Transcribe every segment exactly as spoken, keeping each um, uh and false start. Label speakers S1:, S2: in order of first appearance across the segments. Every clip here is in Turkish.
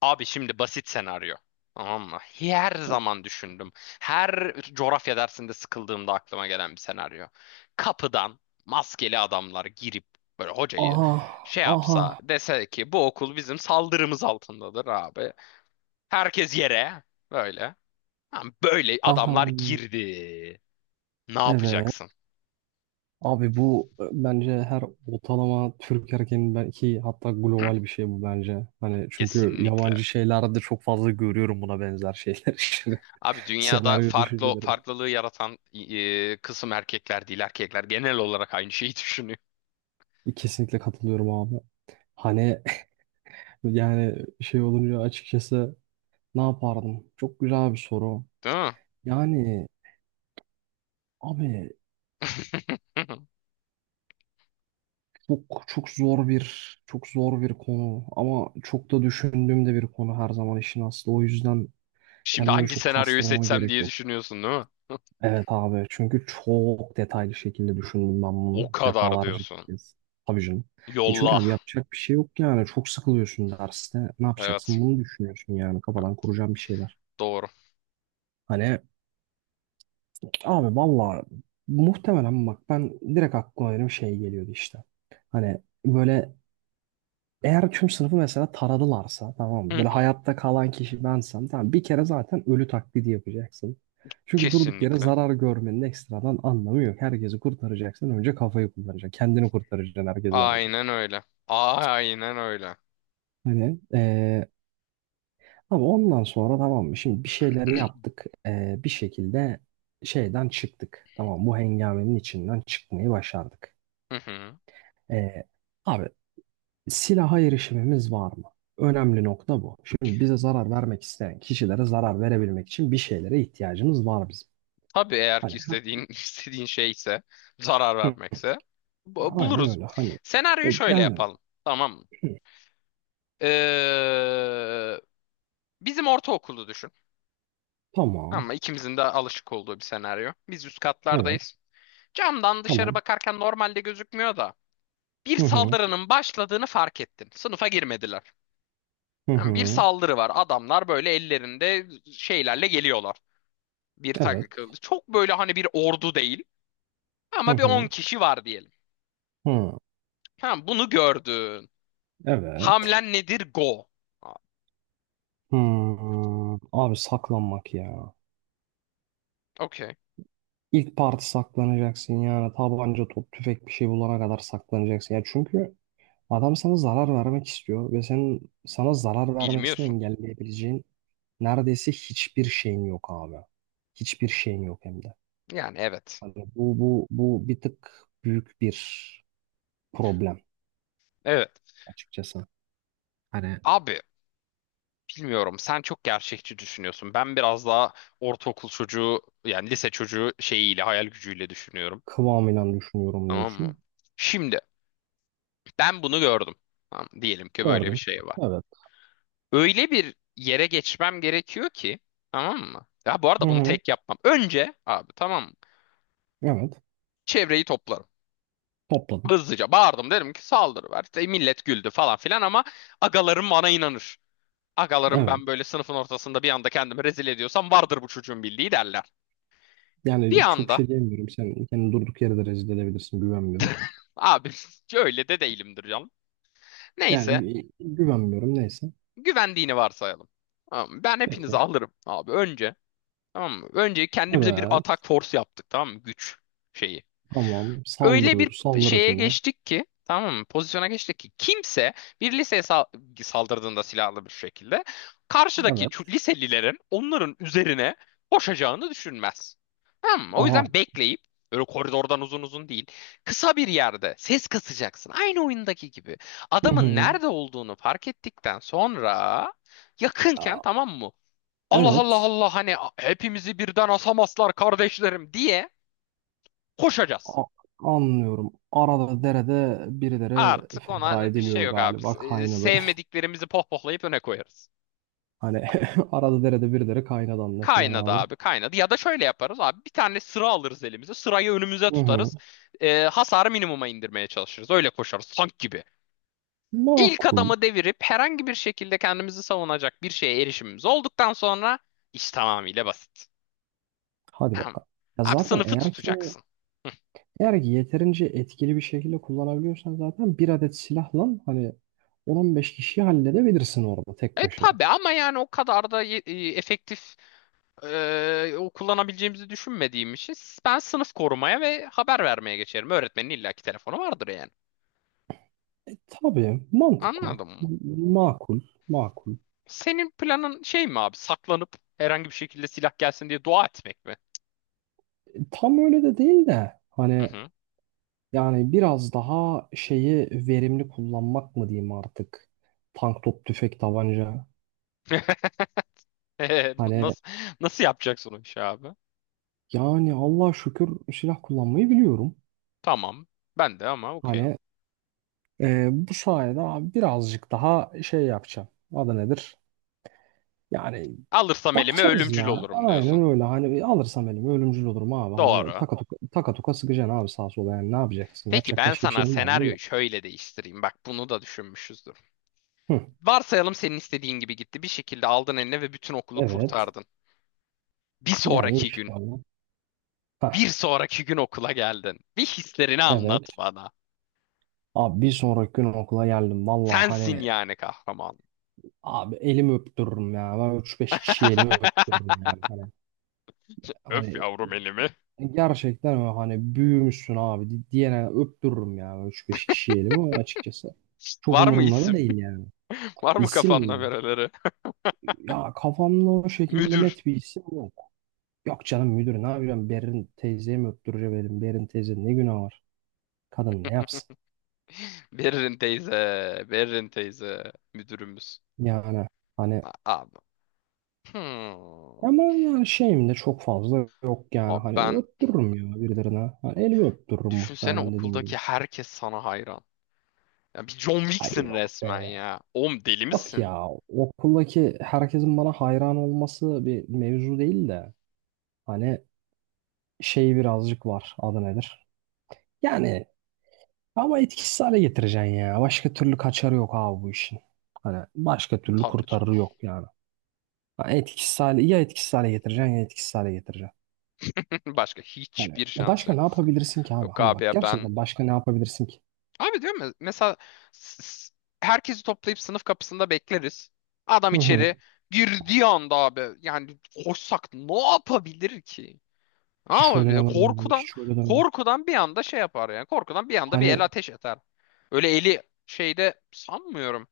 S1: Abi şimdi basit senaryo. Tamam mı? Her zaman düşündüm. Her coğrafya dersinde sıkıldığımda aklıma gelen bir senaryo. Kapıdan maskeli adamlar girip böyle hocayı
S2: Aha,
S1: şey
S2: aha,
S1: yapsa dese ki bu okul bizim saldırımız altındadır abi. Herkes yere böyle. Ha, böyle
S2: aha.
S1: adamlar girdi. Ne
S2: Evet.
S1: yapacaksın?
S2: Abi bu e, bence her ortalama Türk erkeğinin belki hatta global bir şey bu bence. Hani çünkü
S1: Kesinlikle.
S2: yabancı şeylerde çok fazla görüyorum buna benzer şeyler işte.
S1: Abi dünyada
S2: Senaryo
S1: farklı
S2: düşünceleri.
S1: farklılığı yaratan e, kısım erkekler değil. Erkekler genel olarak aynı şeyi düşünüyor.
S2: Kesinlikle katılıyorum abi. Hani yani şey olunca açıkçası ne yapardım? Çok güzel bir soru.
S1: Değil mi?
S2: Yani abi çok çok zor bir çok zor bir konu ama çok da düşündüğüm de bir konu her zaman işin aslı. O yüzden
S1: Şimdi
S2: kendimi
S1: hangi
S2: çok
S1: senaryoyu
S2: kastırmama
S1: seçsem
S2: gerek
S1: diye
S2: yok.
S1: düşünüyorsun, değil mi?
S2: Evet abi çünkü çok detaylı şekilde düşündüm ben bunu
S1: O kadar
S2: defalarca
S1: diyorsun.
S2: kez. Tabii canım. E çünkü
S1: Yolla.
S2: abi yapacak bir şey yok yani. Çok sıkılıyorsun derste. Ne
S1: Evet.
S2: yapacaksın? Bunu düşünüyorsun yani. Kafadan kuracağım bir şeyler.
S1: Doğru.
S2: Hani abi valla muhtemelen bak ben direkt aklıma benim şey geliyordu işte. Hani böyle eğer tüm sınıfı mesela taradılarsa tamam
S1: Hı
S2: mı? Böyle
S1: hı.
S2: hayatta kalan kişi bensem tamam, bir kere zaten ölü taklidi yapacaksın. Çünkü durduk yere
S1: Kesinlikle.
S2: zarar görmenin ekstradan anlamı yok. Herkesi kurtaracaksın, önce kafayı kullanacaksın. Kendini kurtaracaksın herkesten önce.
S1: Aynen öyle. Aynen öyle.
S2: Hani eee, ama ondan sonra tamam mı? Şimdi bir şeyleri yaptık. Eee, bir şekilde şeyden çıktık. Tamam, bu hengamenin içinden çıkmayı başardık.
S1: Hı hı.
S2: Ee, abi silaha erişimimiz var mı? Önemli nokta bu. Şimdi bize zarar vermek isteyen kişilere zarar verebilmek için bir şeylere ihtiyacımız var bizim.
S1: Tabii eğer
S2: Hani
S1: ki
S2: ha,
S1: istediğin istediğin şeyse, zarar
S2: hı,
S1: vermekse bu-
S2: aynen
S1: buluruz.
S2: öyle. Hani e,
S1: Senaryoyu şöyle
S2: yani
S1: yapalım. Tamam mı?
S2: hı,
S1: Ee, bizim ortaokulu düşün.
S2: tamam.
S1: Ama ikimizin de alışık olduğu bir senaryo. Biz üst
S2: Evet.
S1: katlardayız. Camdan dışarı
S2: Tamam.
S1: bakarken normalde gözükmüyor da bir
S2: Hı hı.
S1: saldırının başladığını fark ettin. Sınıfa girmediler.
S2: Hı
S1: Yani bir
S2: hı.
S1: saldırı var. Adamlar böyle ellerinde şeylerle geliyorlar. Bir
S2: Evet.
S1: takı çok böyle hani bir ordu değil
S2: Hı
S1: ama bir on
S2: hı.
S1: kişi var diyelim.
S2: Hı.
S1: Tamam bunu gördün.
S2: Evet.
S1: Hamlen nedir? Go. Aa,
S2: Hı. Abi saklanmak ya.
S1: okey.
S2: İlk parti saklanacaksın yani tabanca, top, tüfek bir şey bulana kadar saklanacaksın. Ya çünkü adam sana zarar vermek istiyor ve senin sana zarar vermesini
S1: Bilmiyorsun.
S2: engelleyebileceğin neredeyse hiçbir şeyin yok abi. Hiçbir şeyin yok hem de.
S1: Yani evet.
S2: Hani bu bu bu bir tık büyük bir problem
S1: Evet.
S2: açıkçası. Hani
S1: Abi bilmiyorum, sen çok gerçekçi düşünüyorsun. Ben biraz daha ortaokul çocuğu yani lise çocuğu şeyiyle, hayal gücüyle düşünüyorum.
S2: kıvamıyla düşünüyorum
S1: Tamam mı?
S2: diyorsun.
S1: Şimdi ben bunu gördüm. Tamam, diyelim ki böyle bir
S2: Gördün.
S1: şey var.
S2: Evet.
S1: Öyle bir yere geçmem gerekiyor ki, tamam mı? Ya bu
S2: Hı
S1: arada bunu
S2: hı.
S1: tek yapmam. Önce abi, tamam mı?
S2: Evet.
S1: Çevreyi toplarım.
S2: Topladın.
S1: Hızlıca bağırdım, derim ki saldırı var. İşte millet güldü falan filan ama agalarım bana inanır. Agalarım,
S2: Evet.
S1: ben böyle sınıfın ortasında bir anda kendimi rezil ediyorsam vardır bu çocuğun bildiği, derler. Bir
S2: Yani çok bir
S1: anda
S2: şey diyemiyorum. Sen kendini durduk yere de rezil edebilirsin. Güvenmiyorum.
S1: abi öyle de değilimdir canım.
S2: Yani
S1: Neyse,
S2: gü- güvenmiyorum. Neyse.
S1: güvendiğini varsayalım. Tamam mı? Ben hepinizi
S2: Peki.
S1: alırım abi önce. Tamam mı? Önce kendimize bir
S2: Evet.
S1: atak force yaptık, tamam mı? Güç şeyi.
S2: Tamam.
S1: Öyle bir
S2: Saldırıyoruz. Saldırı
S1: şeye
S2: timi.
S1: geçtik ki, tamam mı? Pozisyona geçtik ki kimse bir liseye sal- saldırdığında silahlı bir şekilde karşıdaki çu-
S2: Evet.
S1: liselilerin onların üzerine koşacağını düşünmez. Tamam mı? O
S2: Aha.
S1: yüzden bekleyip öyle koridordan uzun uzun değil. Kısa bir yerde ses kasacaksın. Aynı oyundaki gibi.
S2: Hı
S1: Adamın
S2: hı.
S1: nerede olduğunu fark ettikten sonra, yakınken,
S2: Aa,
S1: tamam mı? Allah Allah
S2: evet.
S1: Allah, hani hepimizi birden asamazlar kardeşlerim diye koşacağız.
S2: A- anlıyorum. Arada derede birileri
S1: Artık
S2: feda
S1: ona bir şey
S2: ediliyor
S1: yok abi.
S2: galiba
S1: Se-
S2: kaynadı.
S1: Sevmediklerimizi pohpohlayıp öne koyarız.
S2: Hani arada derede birileri kaynadı anlaşılan
S1: Kaynadı
S2: abi.
S1: abi, kaynadı. Ya da şöyle yaparız abi, bir tane sıra alırız elimize. Sırayı önümüze
S2: Hı hı.
S1: tutarız. Ee, hasarı minimuma indirmeye çalışırız. Öyle koşarız tank gibi. İlk
S2: Makul.
S1: adamı devirip herhangi bir şekilde kendimizi savunacak bir şeye erişimimiz olduktan sonra iş tamamıyla basit.
S2: Hadi
S1: Tamam.
S2: bakalım. Ya
S1: Abi
S2: zaten
S1: sınıfı
S2: eğer ki
S1: tutacaksın.
S2: eğer ki yeterince etkili bir şekilde kullanabiliyorsan zaten bir adet silahla hani on beş kişiyi halledebilirsin orada tek
S1: Evet
S2: başına.
S1: tabii, ama yani o kadar da e, efektif. Ee, o kullanabileceğimizi düşünmediğim için ben sınıf korumaya ve haber vermeye geçerim. Öğretmenin illaki telefonu vardır yani.
S2: E, tabii mantıklı.
S1: Anladın mı?
S2: M- makul. Makul.
S1: Senin planın şey mi abi? Saklanıp herhangi bir şekilde silah gelsin diye dua etmek mi?
S2: E, tam öyle de değil de
S1: Hı
S2: hani
S1: hı.
S2: yani biraz daha şeyi verimli kullanmak mı diyeyim artık? Tank, top, tüfek, tabanca.
S1: Ee,
S2: Hani
S1: Nasıl nasıl yapacaksın o işi abi?
S2: yani Allah şükür silah kullanmayı biliyorum.
S1: Tamam. Ben de ama okey.
S2: Hani e, bu sayede abi birazcık daha şey yapacağım. Adı nedir? Yani
S1: Alırsam elime
S2: bakacağız
S1: ölümcül
S2: ya.
S1: olurum diyorsun.
S2: Aynen öyle. Hani alırsam elimi ölümcül olurum abi. Hani
S1: Doğru.
S2: taka tuka, taka tuka sıkacaksın abi sağa sola. Yani ne yapacaksın?
S1: Peki
S2: Yapacak
S1: ben
S2: başka bir
S1: sana
S2: şeyin var mı?
S1: senaryoyu
S2: Yok.
S1: şöyle değiştireyim. Bak bunu da düşünmüşüzdür.
S2: Hı.
S1: Varsayalım senin istediğin gibi gitti. Bir şekilde aldın eline ve bütün okulu
S2: Evet.
S1: kurtardın. Bir
S2: Yani
S1: sonraki gün,
S2: inşallah. Ha.
S1: bir sonraki gün okula geldin. Bir hislerini
S2: Evet.
S1: anlat bana.
S2: Abi bir sonraki gün okula geldim. Vallahi
S1: Sensin
S2: hani
S1: yani kahraman.
S2: abi elimi öptürürüm ya. Ben üç beş kişiyi elimi öptürürüm yani. Hani,
S1: Öf
S2: hani
S1: yavrum elimi.
S2: gerçekten öyle hani büyümüşsün abi di- diyene öptürürüm ya üç beş kişiyi elimi ama açıkçası. Çok
S1: Var mı
S2: umurumda da
S1: isim?
S2: değil yani.
S1: Var mı
S2: İsim
S1: kafanda
S2: mi?
S1: bereleri?
S2: Ya kafamda o şekilde
S1: Müdür.
S2: net bir isim yok. Yok canım, müdür ne yapacağım? Berin teyzeye mi öptüreceğim elim? Berin teyze ne günah var? Kadın ne yapsın?
S1: Berin teyze. Berin teyze. Müdürümüz.
S2: Yani hani
S1: Abi. Hmm.
S2: ama yani şeyim de çok fazla yok yani
S1: Abi
S2: hani
S1: ben,
S2: öptürürüm ya birilerine. Hani elimi öptürürüm
S1: düşünsene
S2: muhtemelen dediğim gibi.
S1: okuldaki herkes sana hayran. Ya bir John
S2: Ay
S1: Wick'sin
S2: yok be.
S1: resmen ya. Oğlum deli
S2: Yok
S1: misin?
S2: ya, okuldaki herkesin bana hayran olması bir mevzu değil de hani şey birazcık var adı nedir? Yani ama etkisiz hale getireceksin ya. Başka türlü kaçarı yok abi bu işin. Hani başka türlü
S1: Tabii
S2: kurtarırı
S1: canım.
S2: yok yani. Hani etkisiz hale, ya etkisiz hale getireceksin ya etkisiz hale getireceksin.
S1: Başka
S2: Hani
S1: hiçbir
S2: e
S1: şansı
S2: başka
S1: yok.
S2: ne yapabilirsin ki abi?
S1: Yok
S2: Hani
S1: abi
S2: bak
S1: ya ben.
S2: gerçekten başka ne yapabilirsin ki?
S1: Abi diyorum ya, mesela s- s- herkesi toplayıp sınıf kapısında bekleriz. Adam
S2: Hı hı.
S1: içeri girdiği anda abi yani koşsak ne yapabilir ki?
S2: Hiç öyle
S1: Abi
S2: demem abi.
S1: korkudan,
S2: Hiç öyle demem.
S1: korkudan bir anda şey yapar yani, korkudan bir anda bir el
S2: Hani
S1: ateş eder. Öyle eli şeyde sanmıyorum.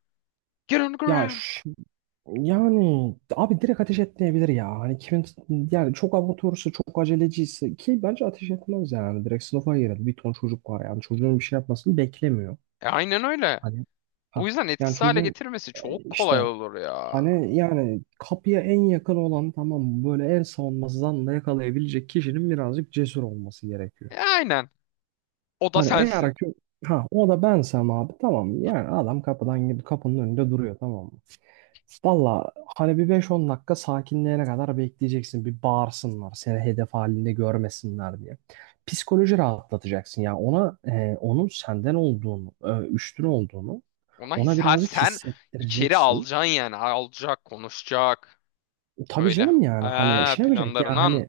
S1: Get on the
S2: ya
S1: ground.
S2: ş- yani abi direkt ateş etmeyebilir ya. Hani kimin yani çok amatörse çok aceleciyse ki bence ateş etmez yani. Direkt sınıfa girer. Bir ton çocuk var yani. Çocuğun bir şey yapmasını beklemiyor.
S1: E, aynen öyle.
S2: Hani
S1: O
S2: ha
S1: yüzden
S2: yani
S1: etkisiz hale
S2: çocuğun
S1: getirmesi
S2: e,
S1: çok kolay
S2: işte
S1: olur ya.
S2: hani yani kapıya en yakın olan tamam mı? Böyle en savunmasız anda yakalayabilecek kişinin birazcık cesur olması gerekiyor.
S1: E, aynen. O da
S2: Hani
S1: sensin.
S2: eğer ki ha o da bensem abi tamam, yani adam kapıdan gidip kapının önünde duruyor tamam mı? Valla hani bir beş on dakika sakinleyene kadar bekleyeceksin. Bir bağırsınlar, seni hedef halinde görmesinler diye. Psikoloji rahatlatacaksın ya ona e, onun senden olduğunu, e, üstün olduğunu
S1: Ona his
S2: ona
S1: ha,
S2: birazcık
S1: sen içeri
S2: hissettireceksin.
S1: alacaksın yani. Alacak, konuşacak.
S2: Tabii
S1: Öyle.
S2: canım, yani hani
S1: Ha,
S2: şey yapacak ya
S1: planlarından.
S2: hani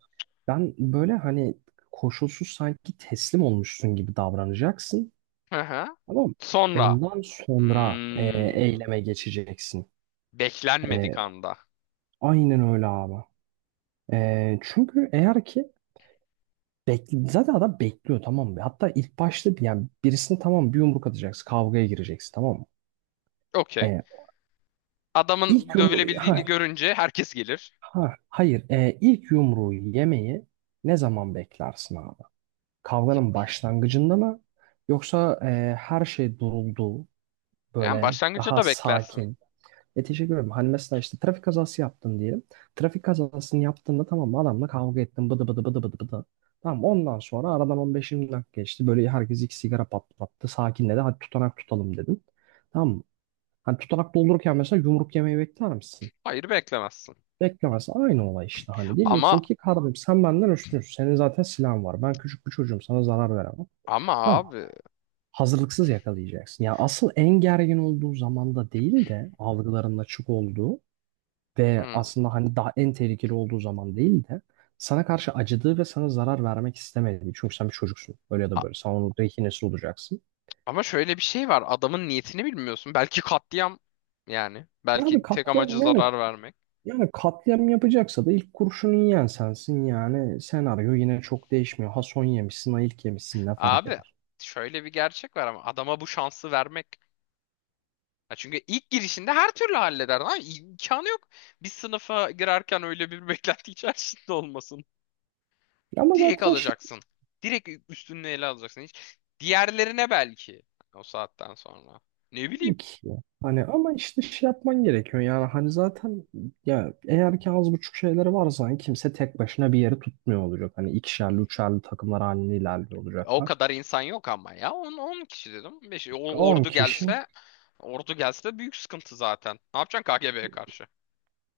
S2: ben böyle hani koşulsuz sanki teslim olmuşsun gibi davranacaksın.
S1: Hı hı.
S2: Tamam mı?
S1: Sonra.
S2: Ondan sonra e,
S1: Hmm,
S2: eyleme geçeceksin.
S1: beklenmedik
S2: E,
S1: anda.
S2: aynen öyle abi. E, çünkü eğer ki bekle, zaten adam bekliyor tamam mı? Hatta ilk başta bir- yani birisine tamam, bir yumruk atacaksın. Kavgaya gireceksin tamam mı?
S1: Okey.
S2: E, ilk
S1: Adamın
S2: yumru ha,
S1: dövülebildiğini görünce herkes gelir.
S2: ha, hayır. E, ilk yumruğu yemeyi ne zaman beklersin abi? Kavganın başlangıcında mı? Yoksa e, her şey duruldu
S1: Yani
S2: böyle
S1: başlangıçta
S2: daha
S1: da beklersin.
S2: sakin? E teşekkür ederim. Hani mesela işte trafik kazası yaptın diyelim. Trafik kazasını yaptığında tamam mı, adamla kavga ettin bıdı bıdı bıdı bıdı bıdı. Tamam, ondan sonra aradan on beş yirmi dakika geçti. Böyle herkes iki sigara patlattı. Sakinledi. Hadi tutanak tutalım dedin. Tamam mı? Hani tutanak doldururken mesela yumruk yemeyi bekler misin?
S1: Hayır beklemezsin.
S2: Beklemez. Aynı olay işte hani.
S1: Ama
S2: Diyeceksin ki kardeşim sen benden üstünsün. Senin zaten silahın var. Ben küçük bir çocuğum. Sana zarar veremem.
S1: ama
S2: Tamam mı?
S1: abi.
S2: Hazırlıksız yakalayacaksın. Ya asıl en gergin olduğu zamanda değil de algıların açık olduğu ve
S1: hmm,
S2: aslında hani daha en tehlikeli olduğu zaman değil de sana karşı acıdığı ve sana zarar vermek istemediği. Çünkü sen bir çocuksun. Öyle ya da
S1: a-
S2: böyle. Sen onun rehinesi olacaksın.
S1: ama şöyle bir şey var. Adamın niyetini bilmiyorsun. Belki katliam yani.
S2: Ya abi
S1: Belki tek amacı
S2: katliam yani
S1: zarar vermek.
S2: yani katliam yapacaksa da ilk kurşunu yiyen sensin yani senaryo yine çok değişmiyor. Ha son yemişsin ha ilk yemişsin ne fark
S1: Abi
S2: eder.
S1: şöyle bir gerçek var ama adama bu şansı vermek. Ya çünkü ilk girişinde her türlü halleder. Lan imkanı yok. Bir sınıfa girerken öyle bir beklenti içerisinde olmasın.
S2: Ama
S1: Direkt
S2: zaten şey
S1: alacaksın. Direkt üstünü ele alacaksın. Hiç diğerlerine, belki o saatten sonra. Ne bileyim.
S2: değil ki ya. Hani ama işte şey yapman gerekiyor yani hani zaten ya eğer ki az buçuk şeyleri varsa hani kimse tek başına bir yeri tutmuyor olacak. Hani ikişerli üçerli takımlar halinde ilerliyor
S1: O
S2: olacaklar.
S1: kadar insan yok ama ya. on on kişi dedim. Beş-
S2: On
S1: ordu
S2: kişi.
S1: gelse, ordu gelse büyük sıkıntı zaten. Ne yapacaksın K G B'ye karşı?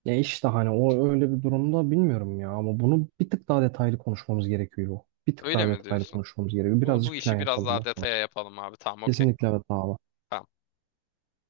S2: Ya işte hani o öyle bir durumda bilmiyorum ya, ama bunu bir tık daha detaylı konuşmamız gerekiyor. Bir tık
S1: Öyle
S2: daha
S1: mi
S2: detaylı
S1: diyorsun?
S2: konuşmamız gerekiyor.
S1: Bunu bu
S2: Birazcık plan
S1: işi biraz
S2: yapalım
S1: daha
S2: da
S1: detaya yapalım abi. Tamam, okey.
S2: kesinlikle evet abi.
S1: Tamam.